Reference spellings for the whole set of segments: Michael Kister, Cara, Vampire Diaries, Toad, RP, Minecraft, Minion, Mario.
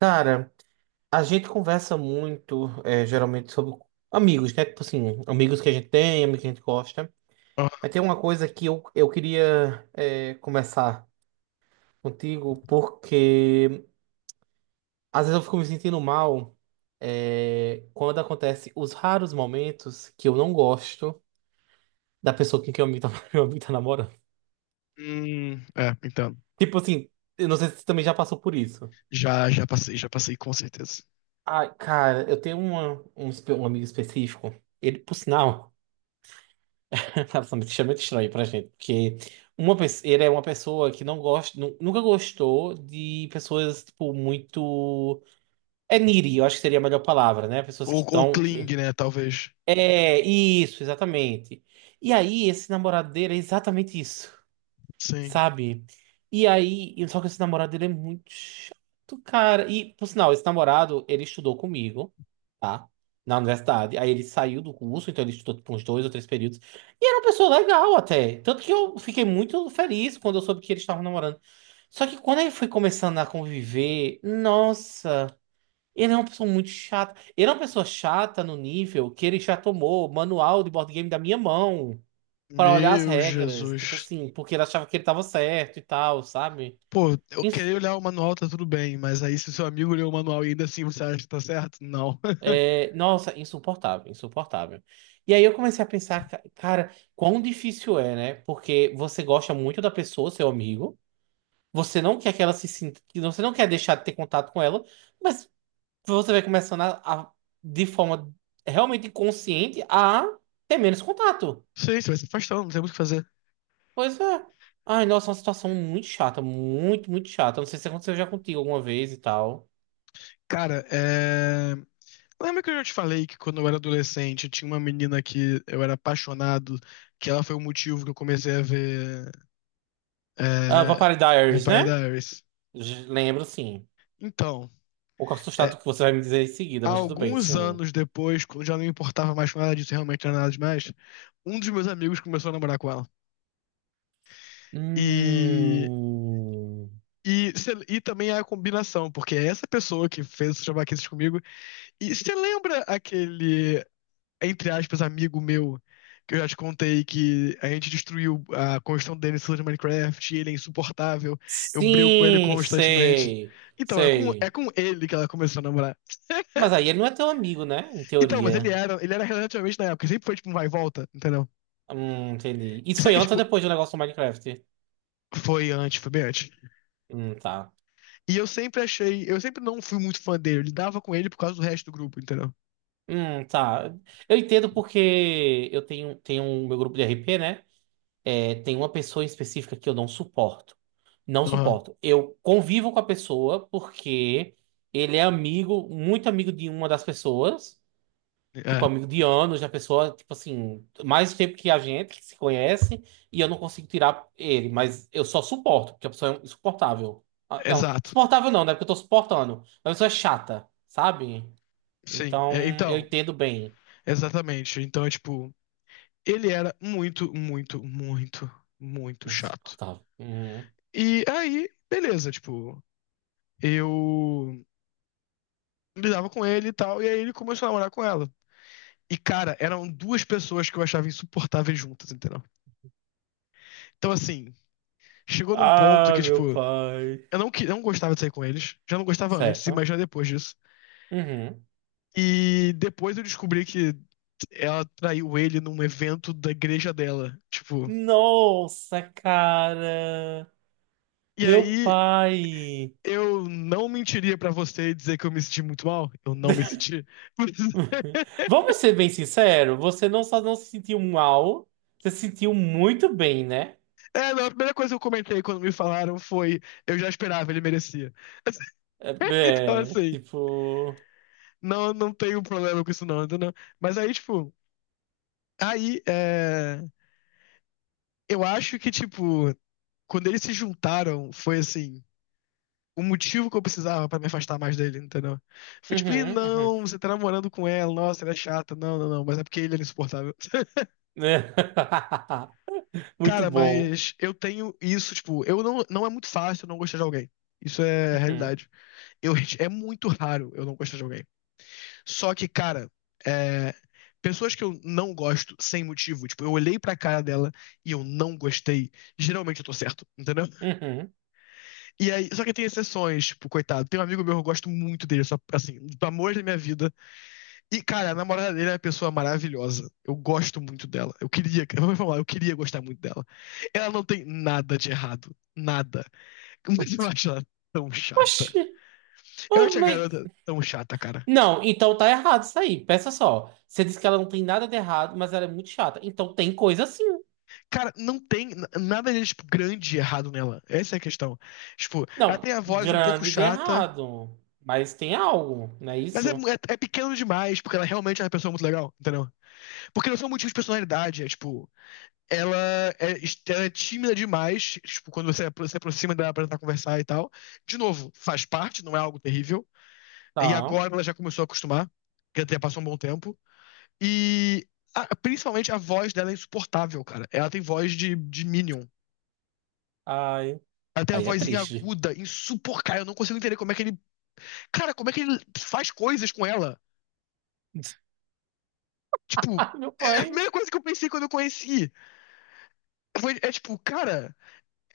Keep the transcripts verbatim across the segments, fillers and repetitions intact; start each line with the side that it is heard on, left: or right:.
right: Cara, a gente conversa muito, é, geralmente, sobre amigos, né? Tipo assim, amigos que a gente tem, amigos que a gente gosta.
left: Ah.
right: Mas tem uma coisa que eu, eu queria, é, começar contigo, porque às vezes eu fico me sentindo mal, é, quando acontece os raros momentos que eu não gosto da pessoa com quem eu amigo tá, meu amigo tá namorando.
left: Hum, é, então.
right: Tipo assim, eu não sei se você também já passou por isso.
left: Já, já passei, já passei com certeza.
right: Ai, cara, eu tenho uma, um, espe- um amigo específico, ele, por sinal. Absolutamente extremamente estranho pra gente, porque uma pessoa, ele é uma pessoa que não gosta, nu- nunca gostou de pessoas, tipo, muito. É needy, eu acho que seria a melhor palavra, né? Pessoas que
left: Ou, ou
right: estão.
left: Kling, né? Talvez.
right: É, isso, exatamente. E aí, esse namorado dele é exatamente isso,
left: Sim.
right: sabe? E aí, e- só que esse namorado ele é muito chato, cara. E, por sinal, esse namorado, ele estudou comigo, tá? Na universidade. Aí ele saiu do curso, então ele estudou tipo, uns dois ou três períodos. E era uma pessoa legal até. Tanto que eu fiquei muito feliz quando eu soube que eles estavam namorando. Só que quando ele foi começando a conviver, nossa, ele é uma pessoa muito chata. Ele é uma pessoa chata no nível que ele já tomou manual de board game da minha mão para olhar as
left: Meu
right: regras, tipo
left: Jesus.
right: assim, porque ele achava que ele tava certo e tal, sabe?
left: Pô, eu queria
right: Isso,
left: olhar o manual, tá tudo bem, mas aí se o seu amigo leu o manual e ainda assim você acha que tá certo? Não.
right: é, nossa, insuportável, insuportável. E aí eu comecei a pensar, ca- cara, quão difícil é, né? Porque você gosta muito da pessoa, seu amigo, você não quer que ela se sinta, que você não quer deixar de ter contato com ela, mas você vai começando a, a- de forma realmente inconsciente a ter menos contato.
left: Sim, você vai se afastando, não tem muito o que fazer.
right: Pois é. Ai, nossa, é uma situação muito chata, muito, muito chata. Não sei se aconteceu já contigo alguma vez e tal.
left: Cara, é. Lembra que eu já te falei que quando eu era adolescente tinha uma menina que eu era apaixonado, que ela foi o motivo que eu comecei a ver
right: Ah,
left: é...
right: Vampire Diaries,
left: Vampire
right: né?
left: Diaries?
right: J- Lembro, sim. Um
left: Então.
right: pouco assustado com
left: é,
right: o que você vai me dizer em seguida, mas tudo bem,
left: Alguns
right: sim.
left: anos depois, quando já não importava mais com nada disso, realmente não era nada demais, um dos meus amigos começou a namorar com ela. E,
right: Hum.
left: e, cê- e também é a combinação, porque é essa pessoa que fez os trabalhos comigo. E você lembra aquele, entre aspas, amigo meu, que eu já te contei que a gente destruiu a construção dele em cima de Minecraft, e ele é insuportável, eu brigo com ele
right: Sim,
left: constantemente.
right: sei.
left: Então, é com, é
right: Sei.
left: com ele que ela começou a namorar.
right: Mas aí ele não é teu amigo, né? Em
left: Então, mas ele
right: teoria.
left: era, ele era relativamente na época, sempre foi tipo um vai e volta, entendeu?
right: Hum, entendi. Isso
left: Só
right: foi
left: que,
right: antes ou
left: tipo,
right: depois do negócio do Minecraft?
left: foi antes, foi bem antes.
right: Hum, tá.
left: E eu sempre achei, eu sempre não fui muito fã dele, eu lidava com ele por causa do resto do grupo, entendeu?
right: Hum, tá. Eu entendo porque eu tenho, tenho um meu grupo de R P, né? É, tem uma pessoa em específica que eu não suporto. Não
left: Aham.
right: suporto. Eu convivo com a pessoa porque ele é amigo, muito amigo de uma das pessoas,
left: É,
right: tipo, amigo de anos, da pessoa, tipo assim, mais tempo que a gente, que se conhece, e eu não consigo tirar ele, mas eu só suporto, porque a pessoa é insuportável. Ah, não,
left: exato.
right: suportável não, né? Porque eu tô suportando. A pessoa é chata, sabe?
left: Sim.
right: Então,
left: É,
right: eu
left: então,
right: entendo bem.
left: exatamente. Então, é, tipo, ele era muito, muito, muito, muito chato.
right: Insuportável. Uhum.
left: E aí, beleza, tipo, eu lidava com ele e tal, e aí ele começou a namorar com ela. E, cara, eram duas pessoas que eu achava insuportáveis juntas, entendeu? Então, assim, chegou num ponto
right: Ah,
left: que,
right: meu
left: tipo,
right: pai.
left: eu não, que- não gostava de sair com eles. Já não gostava antes,
right: Certo.
left: imagina depois disso.
right: Uhum.
left: E depois eu descobri que ela traiu ele num evento da igreja dela. Tipo,
right: Nossa, cara.
left: e
right: Meu
left: aí
right: pai.
left: eu não mentiria pra você e dizer que eu me senti muito mal. Eu não me senti. Mas,
right: Vamos ser bem sinceros, você não só não se sentiu mal, você se sentiu muito bem, né?
left: é, não, a primeira coisa que eu comentei quando me falaram foi: eu já esperava, ele merecia.
right: É,
left: Então,
right: é,
left: assim,
right: tipo.
left: não, não tenho problema com isso, não, entendeu? Mas aí, tipo, aí é, eu acho que, tipo, quando eles se juntaram, foi assim, o motivo que eu precisava pra me afastar mais dele, entendeu? Foi tipo, ih,
right: Uhum, uhum.
left: não, você tá namorando com ela, nossa, ela é chata, não, não, não, mas é porque ele era insuportável.
right: Muito
left: Cara,
right: bom.
left: mas eu tenho isso, tipo, eu não, não é muito fácil eu não gostar de alguém. Isso é a
right: Uhum,
left: realidade. Eu, é muito raro eu não gostar de alguém. Só que, cara, é, pessoas que eu não gosto sem motivo, tipo, eu olhei pra cara dela e eu não gostei, geralmente eu tô certo, entendeu?
right: uhum.
left: E aí, só que tem exceções, tipo, coitado. Tem um amigo meu que eu gosto muito dele, só, assim, do amor da minha vida. E, cara, a namorada dele é uma pessoa maravilhosa. Eu gosto muito dela. Eu queria, eu vou falar, eu queria gostar muito dela. Ela não tem nada de errado. Nada. Mas eu acho ela tão chata.
right: Oxi,
left: Eu
right: oh,
left: acho a
right: mas.
left: garota tão chata, cara.
right: Não, então tá errado isso aí. Peça só. Você disse que ela não tem nada de errado, mas ela é muito chata. Então tem coisa assim.
left: Cara, não tem n- nada de, tipo, grande e errado nela. Essa é a questão. Tipo, ela tem
right: Não,
left: a voz um pouco
right: grande de
left: chata,
right: errado. Mas tem algo, não é
left: mas é,
right: isso?
left: mu- é, é pequeno demais, porque ela realmente é uma pessoa muito legal, entendeu? Porque não são motivos de personalidade, é tipo. ela é, ela é tímida demais, tipo, quando você apro- se aproxima dela pra tentar conversar e tal. De novo, faz parte, não é algo terrível. E
right: Tá.
left: agora ela já começou a acostumar, que até passou um bom tempo. E a- principalmente a voz dela é insuportável, cara. Ela tem voz de, de Minion.
right: Ai.
left: Ela tem a
right: Aí é
left: vozinha
right: triste.
left: aguda, insuportável. Eu não consigo entender como é que ele. Cara, como é que ele faz coisas com ela? Tipo,
right: Ai, meu
left: é a
right: pai.
left: primeira coisa que eu pensei quando eu conheci. Foi- é tipo, cara,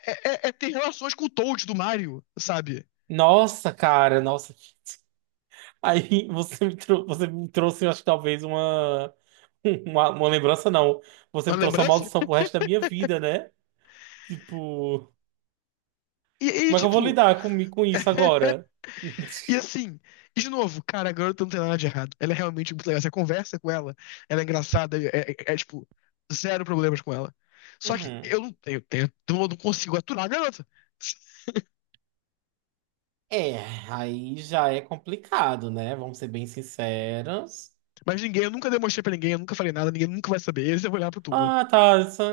left: é, é- é ter relações com o Toad do Mario, sabe?
right: Nossa, cara, nossa. Aí você me, trou- você me trouxe, eu acho que talvez uma. Uma. Uma lembrança, não. Você
left: Uma
right: me trouxe uma
left: lembrança?
right: maldição pro resto da minha vida, né? Tipo,
left: E, e
right: como é que eu vou
left: tipo,
right: lidar com, com isso agora?
left: e assim, e de novo, cara, a garota não tem nada de errado. Ela é realmente muito legal. Você conversa com ela, ela é engraçada, é, é- é, é, tipo, zero problemas com ela. Só que
right: Uhum.
left: eu não tenho, tenho, eu não consigo aturar a garota.
right: É, aí já é complicado, né? Vamos ser bem sinceros.
left: Mas ninguém, eu nunca demonstrei pra ninguém, eu nunca falei nada, ninguém nunca vai saber. Eles vão olhar pro túmulo.
right: Ah, tá. Só,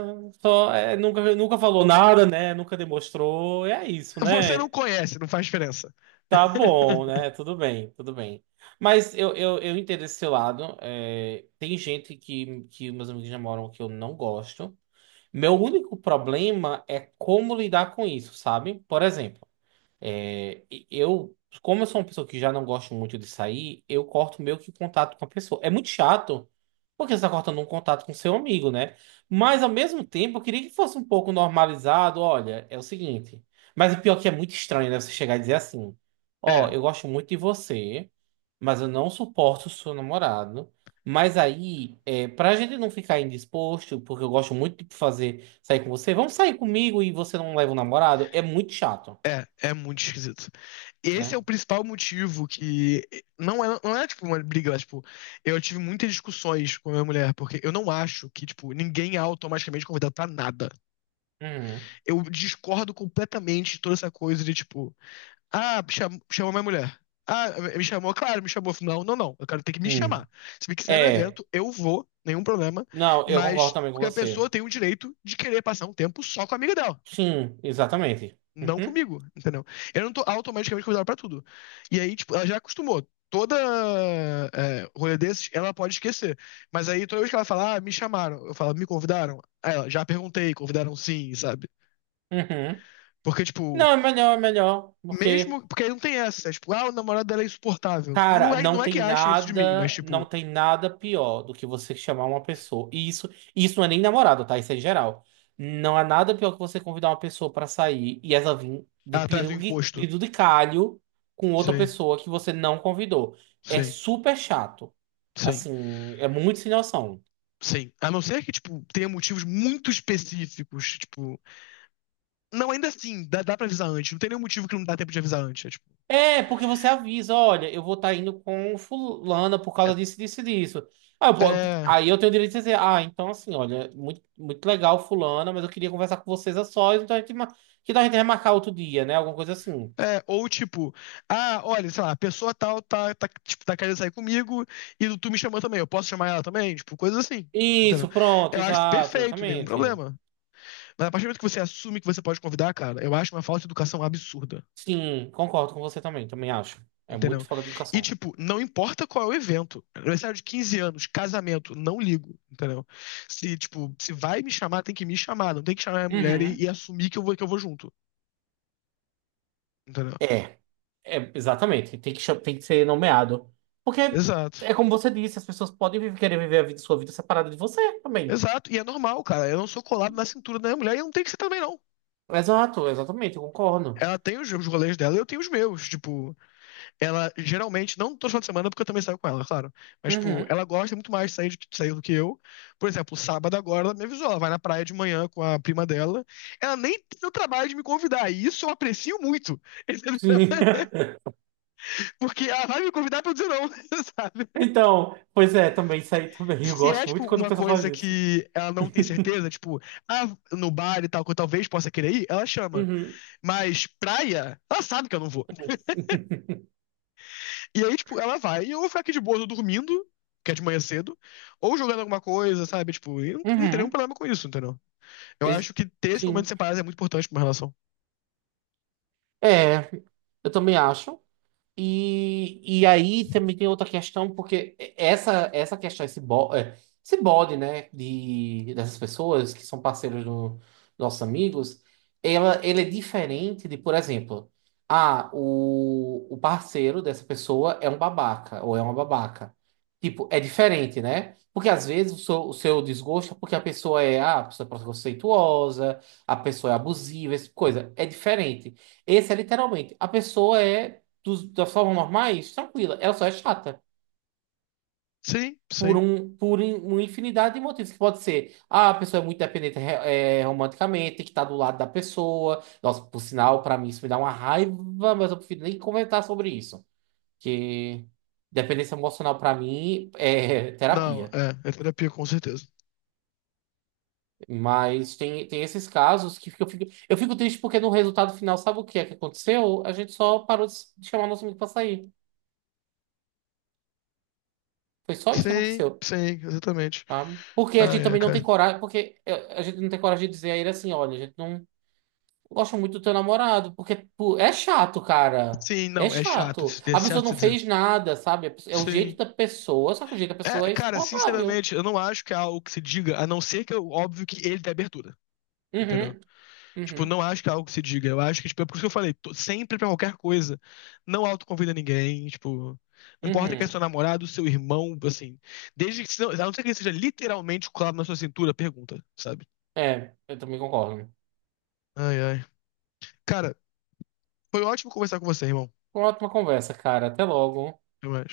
right: só- é, nunca, nunca falou nada, né? Nunca demonstrou. É isso,
left: Você não
right: né?
left: conhece, não faz diferença.
right: Tá bom, né? Tudo bem, tudo bem. Mas eu, eu, eu entendo esse seu lado. É, tem gente que, que meus amigos namoram que eu não gosto. Meu único problema é como lidar com isso, sabe? Por exemplo. É, e- eu, como eu sou uma pessoa que já não gosto muito de sair, eu corto meio que o contato com a pessoa. É muito chato, porque você está cortando um contato com seu amigo, né? Mas ao mesmo tempo, eu queria que fosse um pouco normalizado. Olha, é o seguinte. Mas o pior é que é muito estranho, né? Você chegar e dizer assim: Ó,
left: É,
right: eu gosto muito de você, mas eu não suporto o seu namorado. Mas aí, é, pra gente não ficar indisposto, porque eu gosto muito de fazer sair com você, vamos sair comigo e você não leva o namorado, é muito chato,
left: é, é muito esquisito. Esse é
right: né?
left: o principal motivo que. Não é, não é tipo uma briga, mas, tipo, eu tive muitas discussões com a minha mulher, porque eu não acho que, tipo, ninguém é automaticamente convidado pra nada.
right: Uhum.
left: Eu discordo completamente de toda essa coisa de, tipo, ah, cham- chamou minha mulher. Ah, me chamou, claro, me chamou. Não, não, não. Eu quero ter que me
right: Hum.
left: chamar. Se me quiser no
right: É,
left: evento, eu vou, nenhum problema.
right: não, eu concordo
left: Mas
right: também com
left: porque a
right: você.
left: pessoa tem o direito de querer passar um tempo só com a amiga dela
right: Sim, exatamente.
left: não
right: Uhum.
left: comigo, entendeu? Eu não tô automaticamente convidado pra tudo. E aí, tipo, ela já acostumou. Toda é, rolê desses, ela pode esquecer. Mas aí, toda vez que ela fala, ah, me chamaram, eu falo, me convidaram? Aí ela, já perguntei, convidaram sim, sabe?
right: Uhum.
left: Porque, tipo,
right: Não, é melhor, é melhor, porque,
left: mesmo. Porque aí não tem essa, é, tipo, ah, o namorado dela é insuportável. Não
right: cara,
left: é,
right: não
left: não é
right: tem
left: que acha isso de mim, mas,
right: nada, não
left: tipo,
right: tem nada pior do que você chamar uma pessoa. E isso, isso não é nem namorado, tá? Isso é em geral. Não há nada pior que você convidar uma pessoa pra sair e ela vir de
left: ela traz o
right: pirungui- de
left: encosto.
right: duricalho com outra
left: Sim,
right: pessoa que você não convidou. É
left: sim,
right: super chato.
left: sim,
right: Assim, é muito sem noção.
left: sim. A não ser que, tipo, tenha motivos muito específicos, tipo. Não, ainda assim, dá, dá pra avisar antes. Não tem nenhum motivo que não dá tempo de avisar antes. É, tipo,
right: É, porque você avisa, olha, eu vou estar indo com fulana por causa disso, disso, e disso. Ah, eu
left: é,
right: po-
left: é,
right: aí eu tenho o direito de dizer, ah, então assim, olha, muito, muito legal fulana, mas eu queria conversar com vocês a sós, então a gente, ma- que tal a gente remarcar outro dia, né? Alguma coisa assim.
left: é, ou tipo, ah, olha, sei lá, a pessoa tal tá, tá, tipo, tá querendo sair comigo e tu me chamou também, eu posso chamar ela também? Tipo, coisas assim. Entendeu?
right: Isso, pronto,
left: Eu acho isso
right: exato,
left: perfeito, nenhum
right: exatamente.
left: problema. Mas a partir do momento que você assume que você pode convidar, cara, eu acho uma falta de educação absurda.
right: Sim, concordo com você também, também acho. É muito
left: Entendeu?
right: falta de
left: E,
right: educação.
left: tipo, não importa qual é o evento. Aniversário de quinze anos, casamento, não ligo, entendeu? Se, tipo, se vai me chamar, tem que me chamar. Não tem que chamar a mulher e,
right: Uhum.
left: e assumir que eu vou, que eu vou junto, entendeu?
right: É, é, exatamente, tem que, cha- tem que ser nomeado. Porque
left: Exato.
right: é como você disse, as pessoas podem viver- querer viver a vida, sua vida separada de você também.
left: Exato. E é normal, cara. Eu não sou colado na cintura da minha mulher e não tem que ser também, não.
right: Exato, exatamente, eu concordo.
left: Ela tem os, os rolês dela e eu tenho os meus. Tipo, ela geralmente, não todo final de semana, porque eu também saio com ela, claro. Mas, tipo,
right: Uhum,
left: ela gosta muito mais de sair, de sair do que eu. Por exemplo, sábado agora, ela me avisou, ela vai na praia de manhã com a prima dela. Ela nem tem o trabalho de me convidar, e isso eu aprecio muito.
right: sim.
left: Porque ela vai me convidar pra eu dizer não, sabe?
right: Então, pois é, também isso aí também. Eu
left: Se é,
right: gosto
left: tipo,
right: muito quando o
left: uma
right: pessoal
left: coisa
right: faz isso.
left: que ela não tem certeza, tipo, ah, no bar e tal, que eu talvez possa querer ir, ela chama.
right: Uhum.
left: Mas praia, ela sabe que eu não vou.
right: Uhum.
left: E aí, tipo, ela vai e eu vou ficar aqui de boa, tô dormindo, que é de manhã cedo, ou jogando alguma coisa, sabe? Tipo, e não, não tem nenhum
right: Uhum.
left: problema com isso, entendeu? Eu
right: Ex-
left: acho que ter esse momento
right: Sim.
left: separado é muito importante pra uma relação.
right: É, eu também acho. E, e aí também tem outra questão, porque essa, essa questão, esse, bo, é, esse bode, né, de, dessas pessoas que são parceiros do- dos nossos amigos, ela, ele é diferente de, por exemplo, ah, o, o parceiro dessa pessoa é um babaca, ou é uma babaca. Tipo, é diferente, né? Porque às vezes o seu, o seu desgosto é porque a pessoa é, ah, a pessoa é preconceituosa, a pessoa é abusiva, essa coisa. É diferente. Esse é literalmente, a pessoa é dos- das formas normais, tranquila. Ela só é chata.
left: Sim,
right: Por,
left: sim.
right: um, por in- uma infinidade de motivos. Que pode ser, ah, a pessoa é muito dependente eh, eh, romanticamente, tem que estar do lado da pessoa. Nossa, por sinal, pra mim isso me dá uma raiva, mas eu prefiro nem comentar sobre isso. Que dependência emocional pra mim é
left: Não,
right: terapia.
left: é, é terapia, com certeza.
right: Mas tem, tem esses casos que eu fico, eu fico triste porque no resultado final, sabe o que é que aconteceu? A gente só parou de de chamar nosso amigo pra sair. Foi só isso que
left: Sim,
right: aconteceu.
left: sim, exatamente.
right: Sabe? Porque a
left: Ah,
right: gente
left: é,
right: também não tem
left: cara.
right: coragem, porque é, a gente não tem coragem de dizer a ele assim, olha, a gente não gosta muito do teu namorado, porque pô, é chato, cara.
left: Sim,
right: É
left: não, é chato, de
right: chato.
left: se- é
right: A pessoa
left: chato
right: não
left: de se dizer.
right: fez nada, sabe? A pessoa- É o jeito
left: Sim.
right: da pessoa, só que o jeito da
left: É,
right: pessoa é
left: cara,
right: insuportável.
left: sinceramente, eu não acho que é algo que se diga, a não ser que, é óbvio, que ele dê abertura, entendeu?
right: Uhum,
left: Tipo,
right: uhum,
left: não acho que é algo que se diga. Eu acho que, tipo, é por isso que eu falei, tô- sempre pra qualquer coisa. Não autoconvida ninguém, tipo. Não importa que é
right: uhum.
left: seu namorado, seu irmão, assim. Desde que, se não- a não ser que ele seja literalmente colado na sua cintura, pergunta, sabe?
right: É, eu também concordo.
left: Ai, ai. Cara, foi ótimo conversar com você, irmão.
right: Uma ótima conversa, cara. Até logo.
left: Até mais.